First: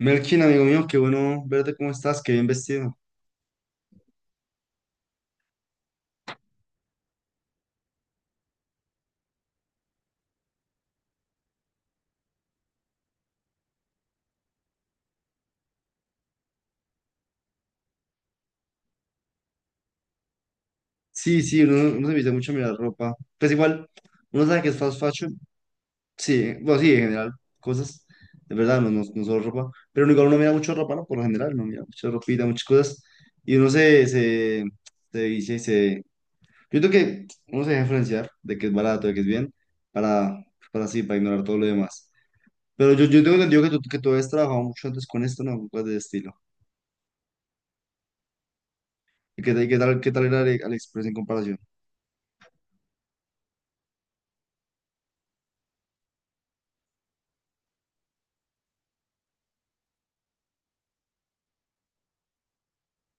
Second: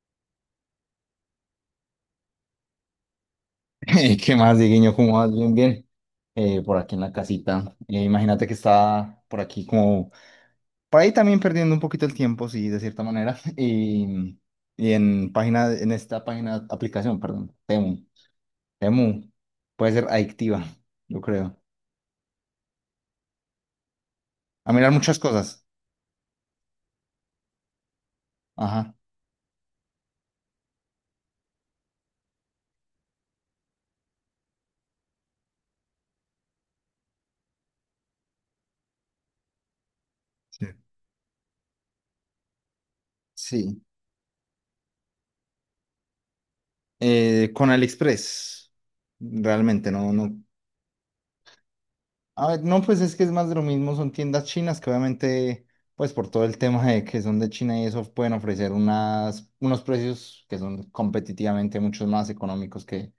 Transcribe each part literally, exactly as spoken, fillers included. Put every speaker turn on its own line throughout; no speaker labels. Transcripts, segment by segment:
Melkin, amigo mío, qué bueno verte, ¿cómo estás? Qué bien vestido.
¿Qué más, Dieguiño? ¿Cómo vas? Bien, bien. Eh, por aquí en la casita. Eh, imagínate que estaba por aquí como, por ahí también perdiendo un poquito el tiempo, sí, de cierta manera. Y, y en página, en esta página, aplicación, perdón, Temu. Temu puede ser adictiva, yo
Sí,
creo.
sí, uno, uno se viste mucho a mirar ropa. Pues igual, uno sabe que
A
es
mirar
fast
muchas
fashion.
cosas.
Sí, bueno, sí, en general, cosas. De verdad, no,
Ajá,
no, no solo ropa. Pero igual uno mira mucho ropa, ¿no? Por lo general, uno mira mucha ropita, muchas cosas. Y uno se, se, se dice, se... Yo creo que uno se deja influenciar de que es barato, de que es bien, para,
sí.
para así, para ignorar todo lo demás. Pero yo, yo tengo entendido que tú,
Sí.
que tú habías trabajado mucho antes con esto, ¿no? Cosas de estilo.
Eh, con AliExpress,
¿Y qué, tal- qué
realmente,
tal, qué
no,
tal era
no.
Ale- AliExpress en comparación?
A ver, no, pues es que es más de lo mismo, son tiendas chinas que obviamente, pues por todo el tema de que son de China y eso, pueden ofrecer unas, unos precios que son competitivamente mucho más económicos que,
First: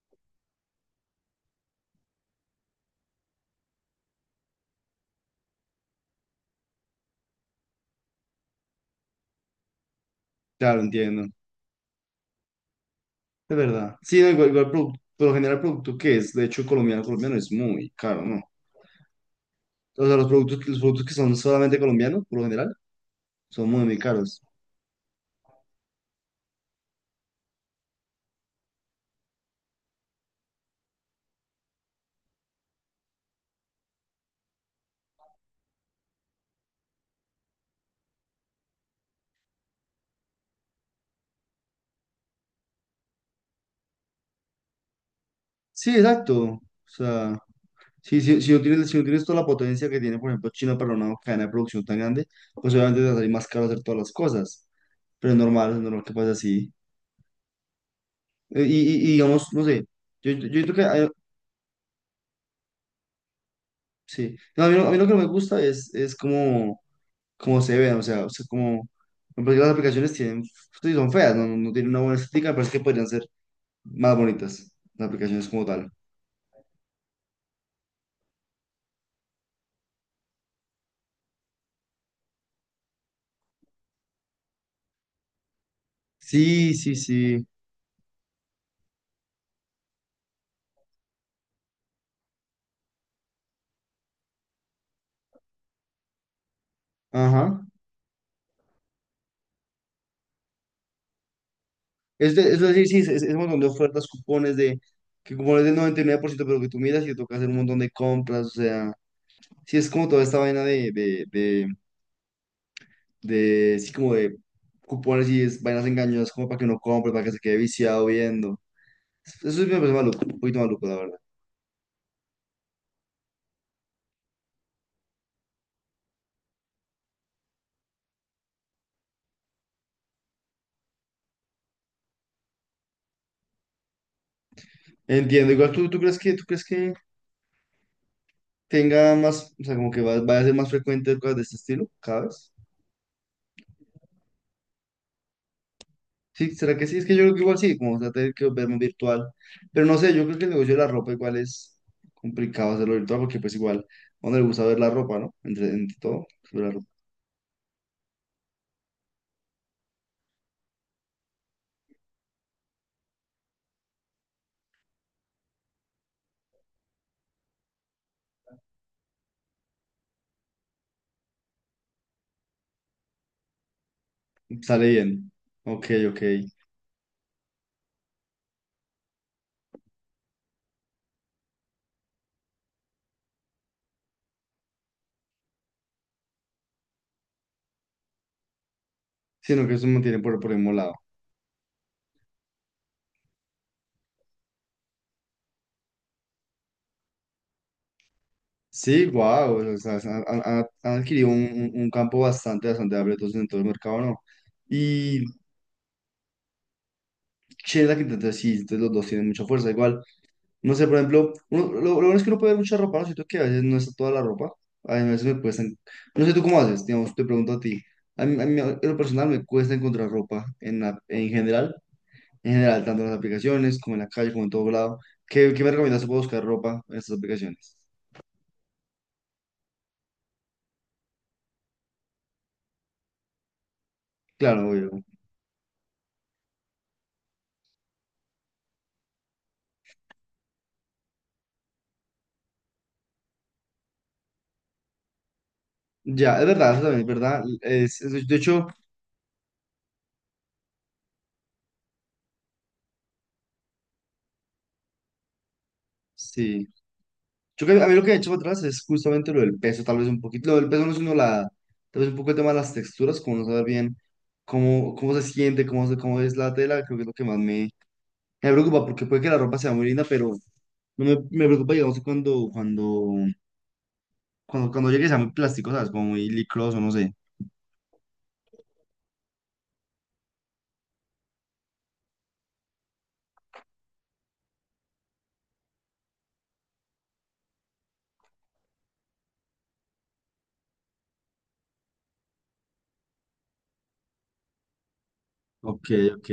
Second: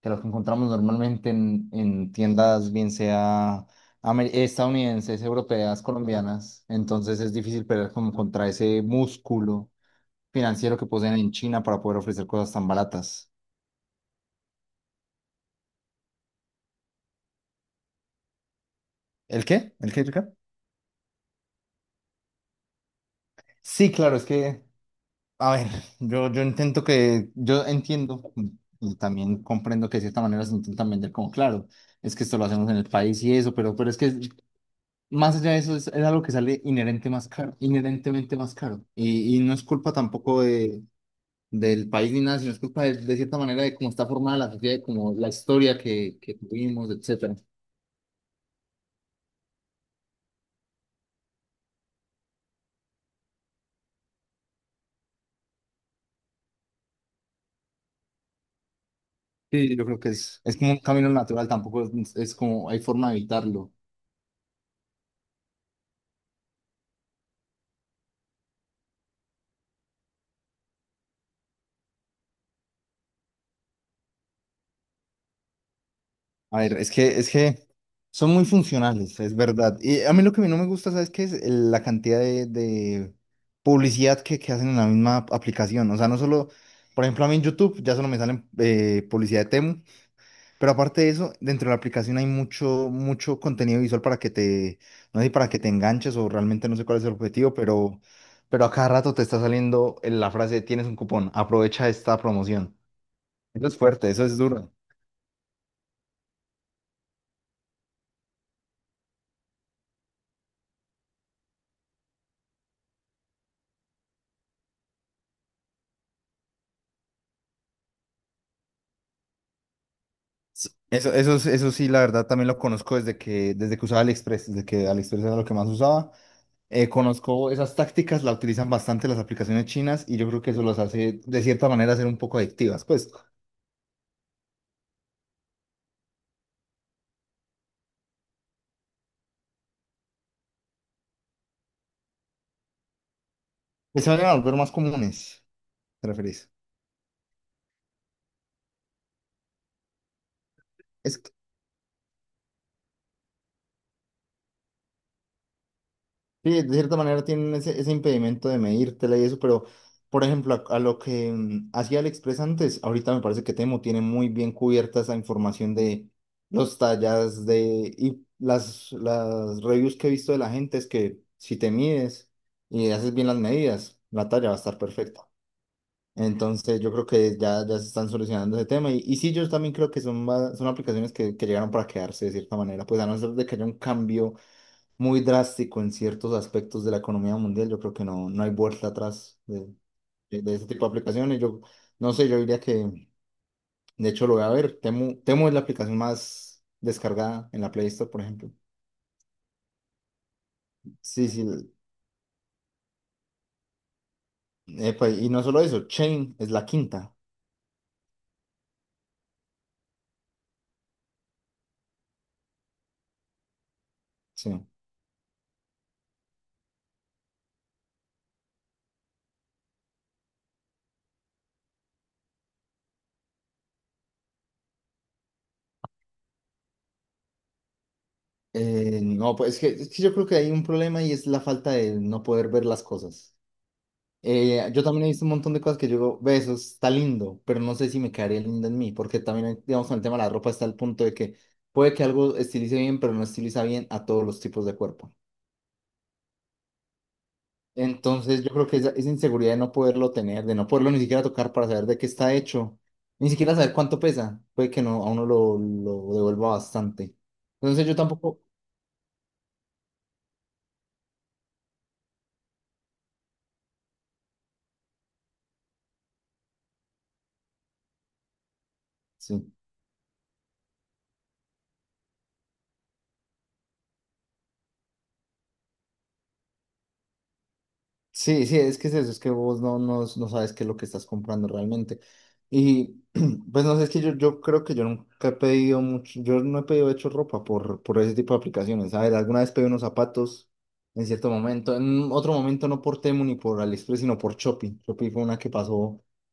que los que encontramos normalmente en, en tiendas, bien sea amer- estadounidenses, europeas, colombianas. Entonces es difícil pelear como contra ese músculo financiero
Claro,
que poseen
entiendo.
en China para poder ofrecer cosas tan baratas.
Es verdad. Sí, no, igual, igual produ- por lo general el producto que es, de hecho, colombiano, colombiano es muy caro, ¿no?
¿El qué? ¿El qué,
O sea, los
Ricardo?
productos, que- los productos que son solamente colombianos, por lo general, son muy,
Sí,
muy
claro, es
caros.
que a ver, yo, yo intento que, yo entiendo y también comprendo que de cierta manera se intentan vender como, claro, es que esto lo hacemos en el país y eso, pero, pero es que más allá de eso es, es algo que sale inherente más caro, inherentemente más caro. Y, y no es culpa tampoco de, del país ni nada, sino es culpa de, de cierta manera de cómo está formada la sociedad, de cómo la historia
Sí,
que, que
exacto. O
tuvimos, etcétera.
sea, sí, sí, si no tienes, si no tienes toda la potencia que tiene, por ejemplo, China para una cadena de producción tan grande, pues obviamente te va a salir más caro hacer todas las cosas. Pero es normal, es normal que pase así. Eh, Y, y, y digamos, no
Sí,
sé,
yo creo que
yo,
es,
yo,
es
yo
como
creo
un
que, hay-
camino natural, tampoco es, es como hay forma de evitarlo.
sí. No, a mí, lo- a mí lo que no me gusta es, es como... como se ven, o sea, o sea, como, porque las aplicaciones tienen, sí, son feas, no, no no tienen una buena estética, pero es que podrían ser más bonitas las aplicaciones como tal.
A ver, es que, es que son muy funcionales, es verdad. Y a mí lo que a mí no me gusta, ¿sabes qué? Es El- la cantidad de, de publicidad que, que hacen en la misma aplicación. O sea, no solo,
Sí, sí,
por ejemplo, a mí en
sí,
YouTube ya solo me salen eh, publicidad de Temu, pero aparte de eso, dentro de la aplicación hay mucho, mucho contenido visual para que te, no sé, para que te enganches o realmente no sé cuál es el objetivo,
ajá.
pero, pero a cada rato te está saliendo la frase, tienes un cupón, aprovecha esta
Es, de- es
promoción.
decir, sí, es, es un montón de
Eso es
ofertas,
fuerte, eso es
cupones
duro.
de, que cupones del noventa y nueve por ciento, pero que tú miras y te toca hacer un montón de compras, o sea, sí, es como toda esta vaina de, de, de, de, sí, como de cupones y es, vainas engañosas, como para que no compre, para que se quede viciado viendo. Eso es me parece maluco, un poquito
Sí.
maluco, la
Eso,
verdad.
eso, sí, eso sí, la verdad, también lo conozco desde que, desde que usaba AliExpress, desde que AliExpress era lo que más usaba. Eh, conozco esas tácticas, la utilizan bastante las aplicaciones chinas y yo creo que eso los hace, de cierta manera, ser un poco adictivas. Pues,
Entiendo, igual tú, tú crees que, tú crees que tenga más, o sea, como que va- vaya a ser más frecuente cosas de este estilo, cada vez.
que se vayan a volver más comunes, ¿te referís?
Sí, ¿será que sí? Es que yo creo que igual sí, como se va a tener que verme virtual. Pero no sé, yo creo que el negocio de la ropa igual es complicado hacerlo virtual porque pues igual, a uno le gusta ver la ropa, ¿no? Entre, entre todo,
Sí,
ver
de
la ropa.
cierta manera tienen ese, ese impedimento de medírtela y eso, pero por ejemplo, a, a lo que mm, hacía AliExpress antes, ahorita me parece que Temo tiene muy bien cubierta esa información de los tallas de y las, las reviews que he visto de la gente es que si te mides y haces bien las medidas, la talla va a estar
Sale
perfecta.
bien. Ok, ok.
Entonces yo creo que ya, ya se están solucionando ese tema y, y sí, yo también creo que son, va- son aplicaciones que, que llegaron para quedarse de cierta manera, pues a no ser de que haya un cambio muy drástico en ciertos aspectos de la economía mundial. Yo creo que no, no hay vuelta atrás
Sino
de,
que eso me mantiene por,
de-
por
de
el
ese
mismo
tipo de
lado.
aplicaciones. Yo no sé, yo diría que, de hecho, lo voy a ver. Temu, Temu es la aplicación más descargada en la Play Store, por ejemplo.
Sí, wow, o sea, se han, han- han- han adquirido
Sí,
un,
sí.
un- un campo bastante, bastante amplio entonces en todo el mercado, ¿no?
Epa,
Y
y no solo eso, Chain es la quinta.
Sheila que entonces sí, entonces los dos tienen mucha fuerza. Igual, no sé, por ejemplo, uno- lo, lo bueno es que uno puede ver mucha ropa, ¿no? Siento que a veces no está toda la ropa.
Sí.
A mí a veces me cuesta en- no sé tú cómo haces, digamos, te pregunto a ti. A mí, a mí, en lo personal me cuesta encontrar ropa en, la- en general, en general, tanto en las aplicaciones como en la calle, como en todo lado. ¿Qué, qué me recomiendas para buscar ropa en estas aplicaciones?
Eh, no, pues es que, es que yo creo que hay un problema y es la falta de no poder ver las cosas.
Claro,
Eh, yo
obvio.
también he visto un montón de cosas que yo digo, ve, eso está lindo, pero no sé si me quedaría lindo en mí, porque también, hay- digamos, con el tema de la ropa está el punto de que puede que algo estilice bien, pero no estiliza bien a todos los tipos de cuerpo.
Ya, es verdad, eso también es verdad. Es, es- de
Entonces, yo
hecho,
creo que esa, esa inseguridad de no poderlo tener, de no poderlo ni siquiera tocar para saber de qué está hecho, ni siquiera saber cuánto pesa, puede que no, a uno lo, lo, devuelva
sí.
bastante.
Yo creo, a
Entonces,
mí
yo
lo que he hecho para
tampoco,
atrás es justamente lo del peso, tal vez un poquito. Lo del peso no es uno la, tal vez un poco el tema de las texturas, como no saber bien cómo, cómo se siente, cómo, se- cómo es la tela, creo que es lo que más me, me preocupa, porque puede que la
sí.
ropa sea muy linda, pero no me, me preocupa, digamos, cuando, cuando, cuando, cuando llegue sea muy plástico, ¿sabes? Como muy licroso, no sé.
Sí, sí, es que es eso, es que vos no, no, no sabes qué es lo que estás comprando realmente. Y pues no sé, es que yo, yo creo que yo nunca he pedido mucho, yo no he pedido de hecho ropa por, por ese tipo de aplicaciones. A ver, alguna vez pedí unos zapatos en cierto momento, en otro momento no por Temu ni por AliExpress, sino por Shopee. Shopee fue una que
Ok,
pasó
ok.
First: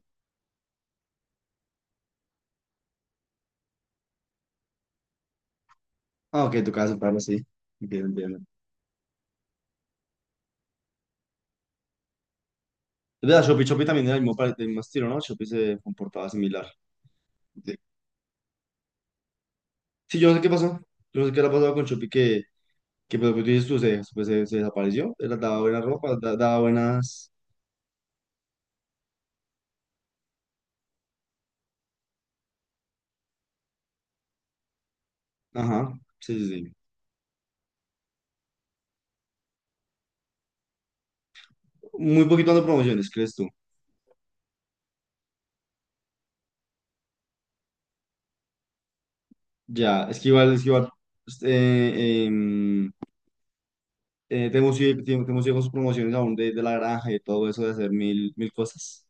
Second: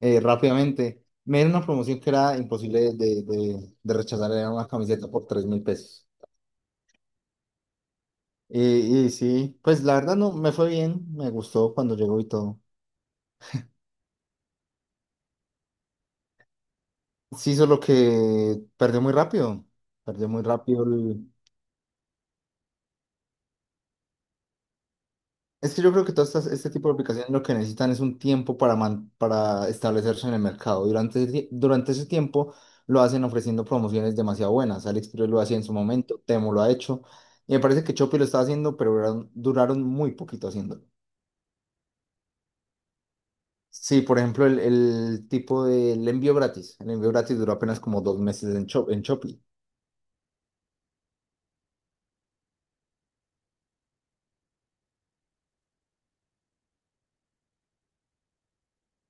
eh, rápidamente. Me dieron una promoción que era imposible de, de, de rechazar, era una camiseta por tres mil pesos.
Ah, ok, tocaba separarlo, sí. Entiendo, entiendo.
Y, y sí, pues la verdad no, me fue bien, me gustó cuando llegó y todo.
Es verdad, Shopee, Shopee también era el mismo, pare- del mismo estilo, ¿no? Shopee se comportaba similar.
Sí,
Sí,
solo que perdió muy rápido.
sí, yo
Perdió
no sé
muy
qué pasó.
rápido
Yo no
el...
sé qué le ha pasado con Shopee que Que pues, pues, dices tú, se, pues, se, se desapareció, era- daba
Es
buena
que yo creo que
ropa,
todas
da-
estas,
daba
este tipo de aplicaciones
buenas...
lo que necesitan es un tiempo para, man- para establecerse en el mercado. Durante, ese tie- durante ese tiempo lo hacen ofreciendo promociones demasiado buenas. AliExpress lo hacía en su
Ajá,
momento,
sí, sí,
Temo lo ha
sí.
hecho. Y me parece que Shopee lo está haciendo, pero duraron, duraron muy poquito haciéndolo.
Muy poquito dando promociones, ¿crees tú?
Sí, por ejemplo, el, el tipo del envío gratis. El envío gratis duró apenas como dos meses en, Shop, en Shopee.
Ya, es que igual, es que igual, pues, eh, em, eh, Temu sigue, Temu- con sus promociones aún de, de la granja y todo eso de hacer mil, mil cosas.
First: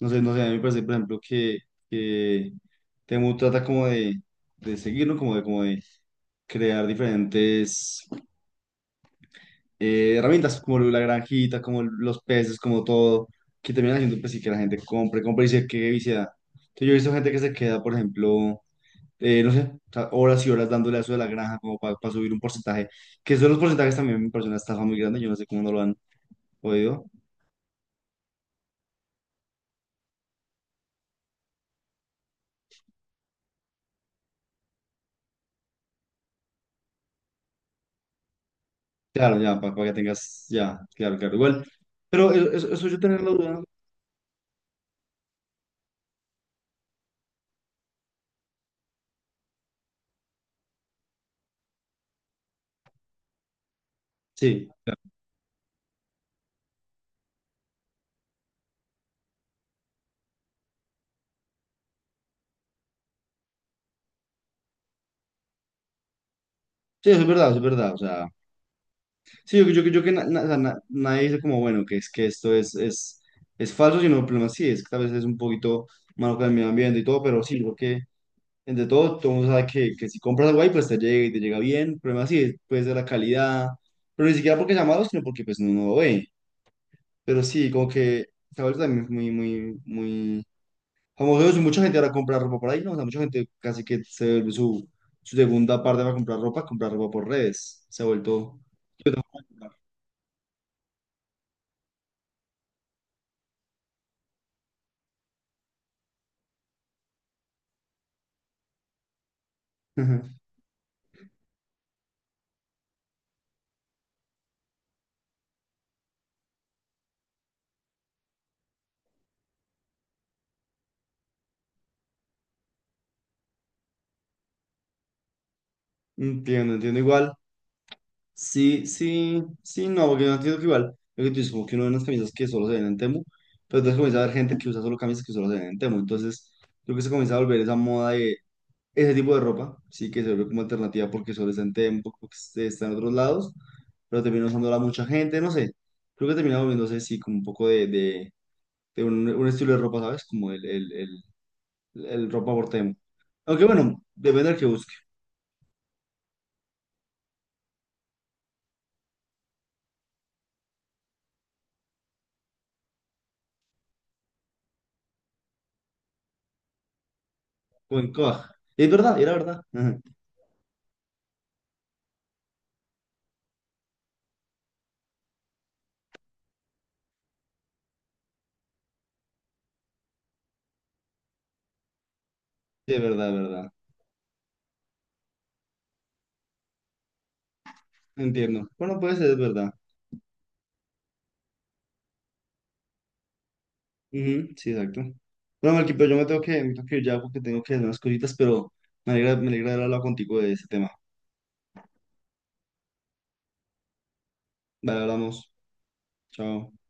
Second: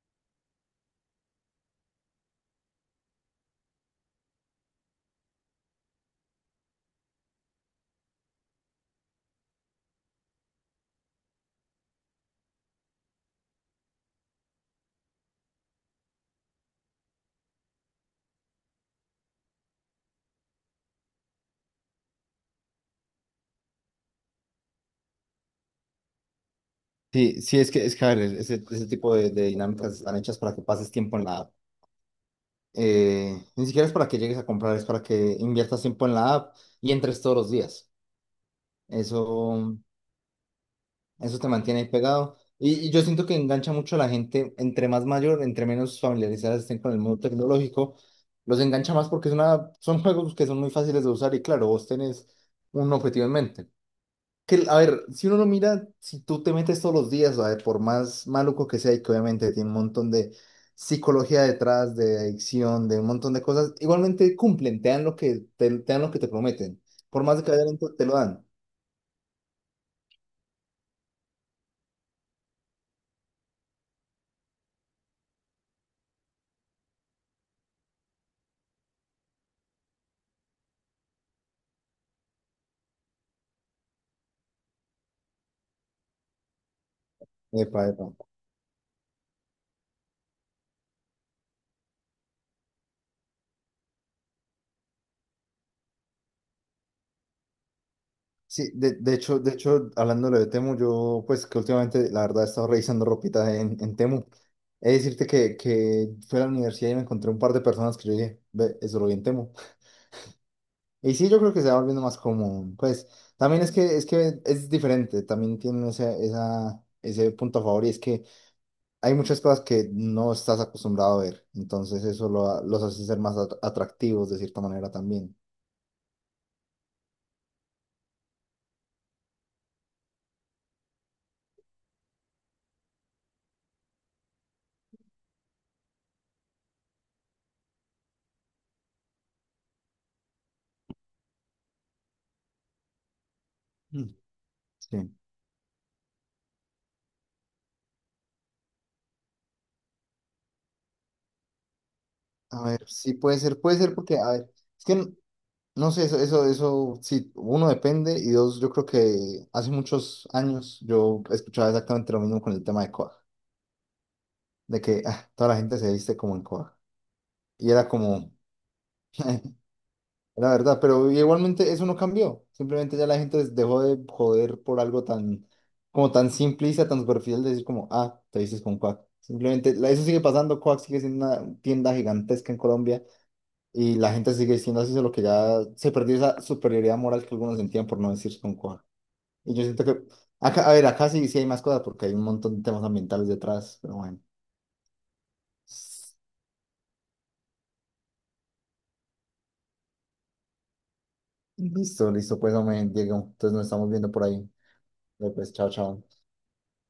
No sé, no sé, a mí me parece, por ejemplo, que, que Temu trata como de, de seguirlo, como de, como de crear diferentes eh, herramientas como la granjita, como los peces, como todo, que terminan haciendo pues, sí, que la gente compre, compre y se quede viciada. Entonces, yo he visto gente que se queda, por ejemplo, eh, no sé, o sea, horas y horas dándole a eso de la granja como para subir un porcentaje, que son los porcentajes también me parece una estafa muy grande, yo no sé cómo no lo han podido.
Sí, sí, es que, es que, a ver, ese, ese tipo de, de dinámicas están hechas para que pases tiempo en la app. Eh, ni siquiera es para que llegues a comprar, es para que inviertas tiempo en la app y entres todos los días.
Claro, ya, para,
Eso,
que tengas, ya, claro, claro,
eso te
igual.
mantiene ahí
Pero
pegado.
eso, eso,
Y,
eso
y
yo
yo
tener
siento
la
que
duda,
engancha mucho a la gente, entre más mayor, entre menos familiarizadas estén con el mundo tecnológico, los engancha más porque es una, son juegos que son muy fáciles de usar y claro, vos tenés un objetivo en mente.
sí,
Que, a ver, si uno lo mira, si tú te metes todos los días, a ver, por más maluco que sea, y que obviamente tiene un montón de psicología detrás, de adicción, de un montón de cosas, igualmente cumplen, te dan lo que te, te, dan lo que te prometen.
sí, eso
Por
es
más de
verdad,
que
eso es
haya
verdad,
lento,
o
te lo
sea.
dan.
Sí, yo, yo, yo que na- na- o sea, na- nadie dice como, bueno, que es que esto es, es, es falso, sino el problema sí es que tal vez es un poquito malo con el medio ambiente y todo, pero sí, yo creo que entre todo, todo el mundo sabe que, que si compras algo ahí, pues te llega y te llega bien, el problema sí es pues de la calidad, pero ni siquiera porque sea malo, sino porque pues no, no lo ve, pero sí,
Epa,
como
epa.
que se ha vuelto también muy, muy, muy famoso eso, y mucha gente ahora compra ropa por ahí, ¿no? O sea, mucha gente casi que se vuelve su, su segunda parte para comprar ropa, comprar ropa por redes, se ha vuelto...
Sí, de, de hecho, de hecho, hablando de Temu, yo pues que últimamente la verdad he estado revisando ropita en, en Temu. Es decirte que, que fui a la universidad y me encontré un par de personas que yo dije, ve, eso lo vi en Temu. Y sí, yo creo que se va volviendo más común. Pues también es que es que es diferente, también tiene ese, esa, ese punto a favor y es que hay muchas cosas que no estás acostumbrado a ver. Entonces eso lo ha- los hace ser más at- atractivos de cierta manera también.
Entiendo, entiendo igual. Sí, sí, sí, no, porque yo entiendo que igual, lo que tú dices, como que uno ve unas camisas que solo se ven en Temu, pero entonces comienza a haber gente que usa solo camisas que solo se ven en Temu, entonces creo que se comienza a volver esa moda de ese tipo de ropa, sí, que se vuelve como alternativa porque solo está en Temu, porque se- está en otros lados,
Mm.
pero termina usándola mucha
Sí.
gente, no sé, creo que termina volviéndose, sí, como un poco de, de, de un, un estilo de ropa, ¿sabes? Como el, el, el, el ropa
A
por
ver,
Temu.
sí puede ser,
Aunque
puede ser
bueno,
porque, a
depende
ver,
del que
es
busque,
que n- no sé, eso, eso, eso, sí, uno depende y dos, yo creo que hace muchos años yo escuchaba exactamente lo mismo con el tema de Coag, de que ah, toda la gente se viste como en Coag. Y era
o en
como,
Coag. Es verdad, era verdad.
La verdad, pero igualmente eso no cambió. Simplemente ya la gente dejó de joder por algo tan, como tan simplista, tan superficial de decir como, ah, te dices con Quack. Simplemente, la- eso sigue pasando, Quack sigue siendo una tienda gigantesca en
Sí, es
Colombia
verdad, es verdad.
y la gente sigue siendo así, solo que ya se perdió esa superioridad moral que algunos sentían por no decir con
Entiendo.
Quack.
Bueno, puede ser, es
Y yo
verdad.
siento que, acá, a ver, acá sí, sí hay más cosas porque hay un montón de temas ambientales detrás, pero bueno.
Ujú, sí, exacto. Bueno, Melqui, pero yo me tengo que, me tengo que ir ya porque tengo que hacer unas cositas, pero me alegra, me alegra haber hablado contigo de ese tema.
Listo, listo, pues no me Diego. Entonces nos estamos viendo por ahí.
Vale, hablamos.
Pues chao, chao.
Chao.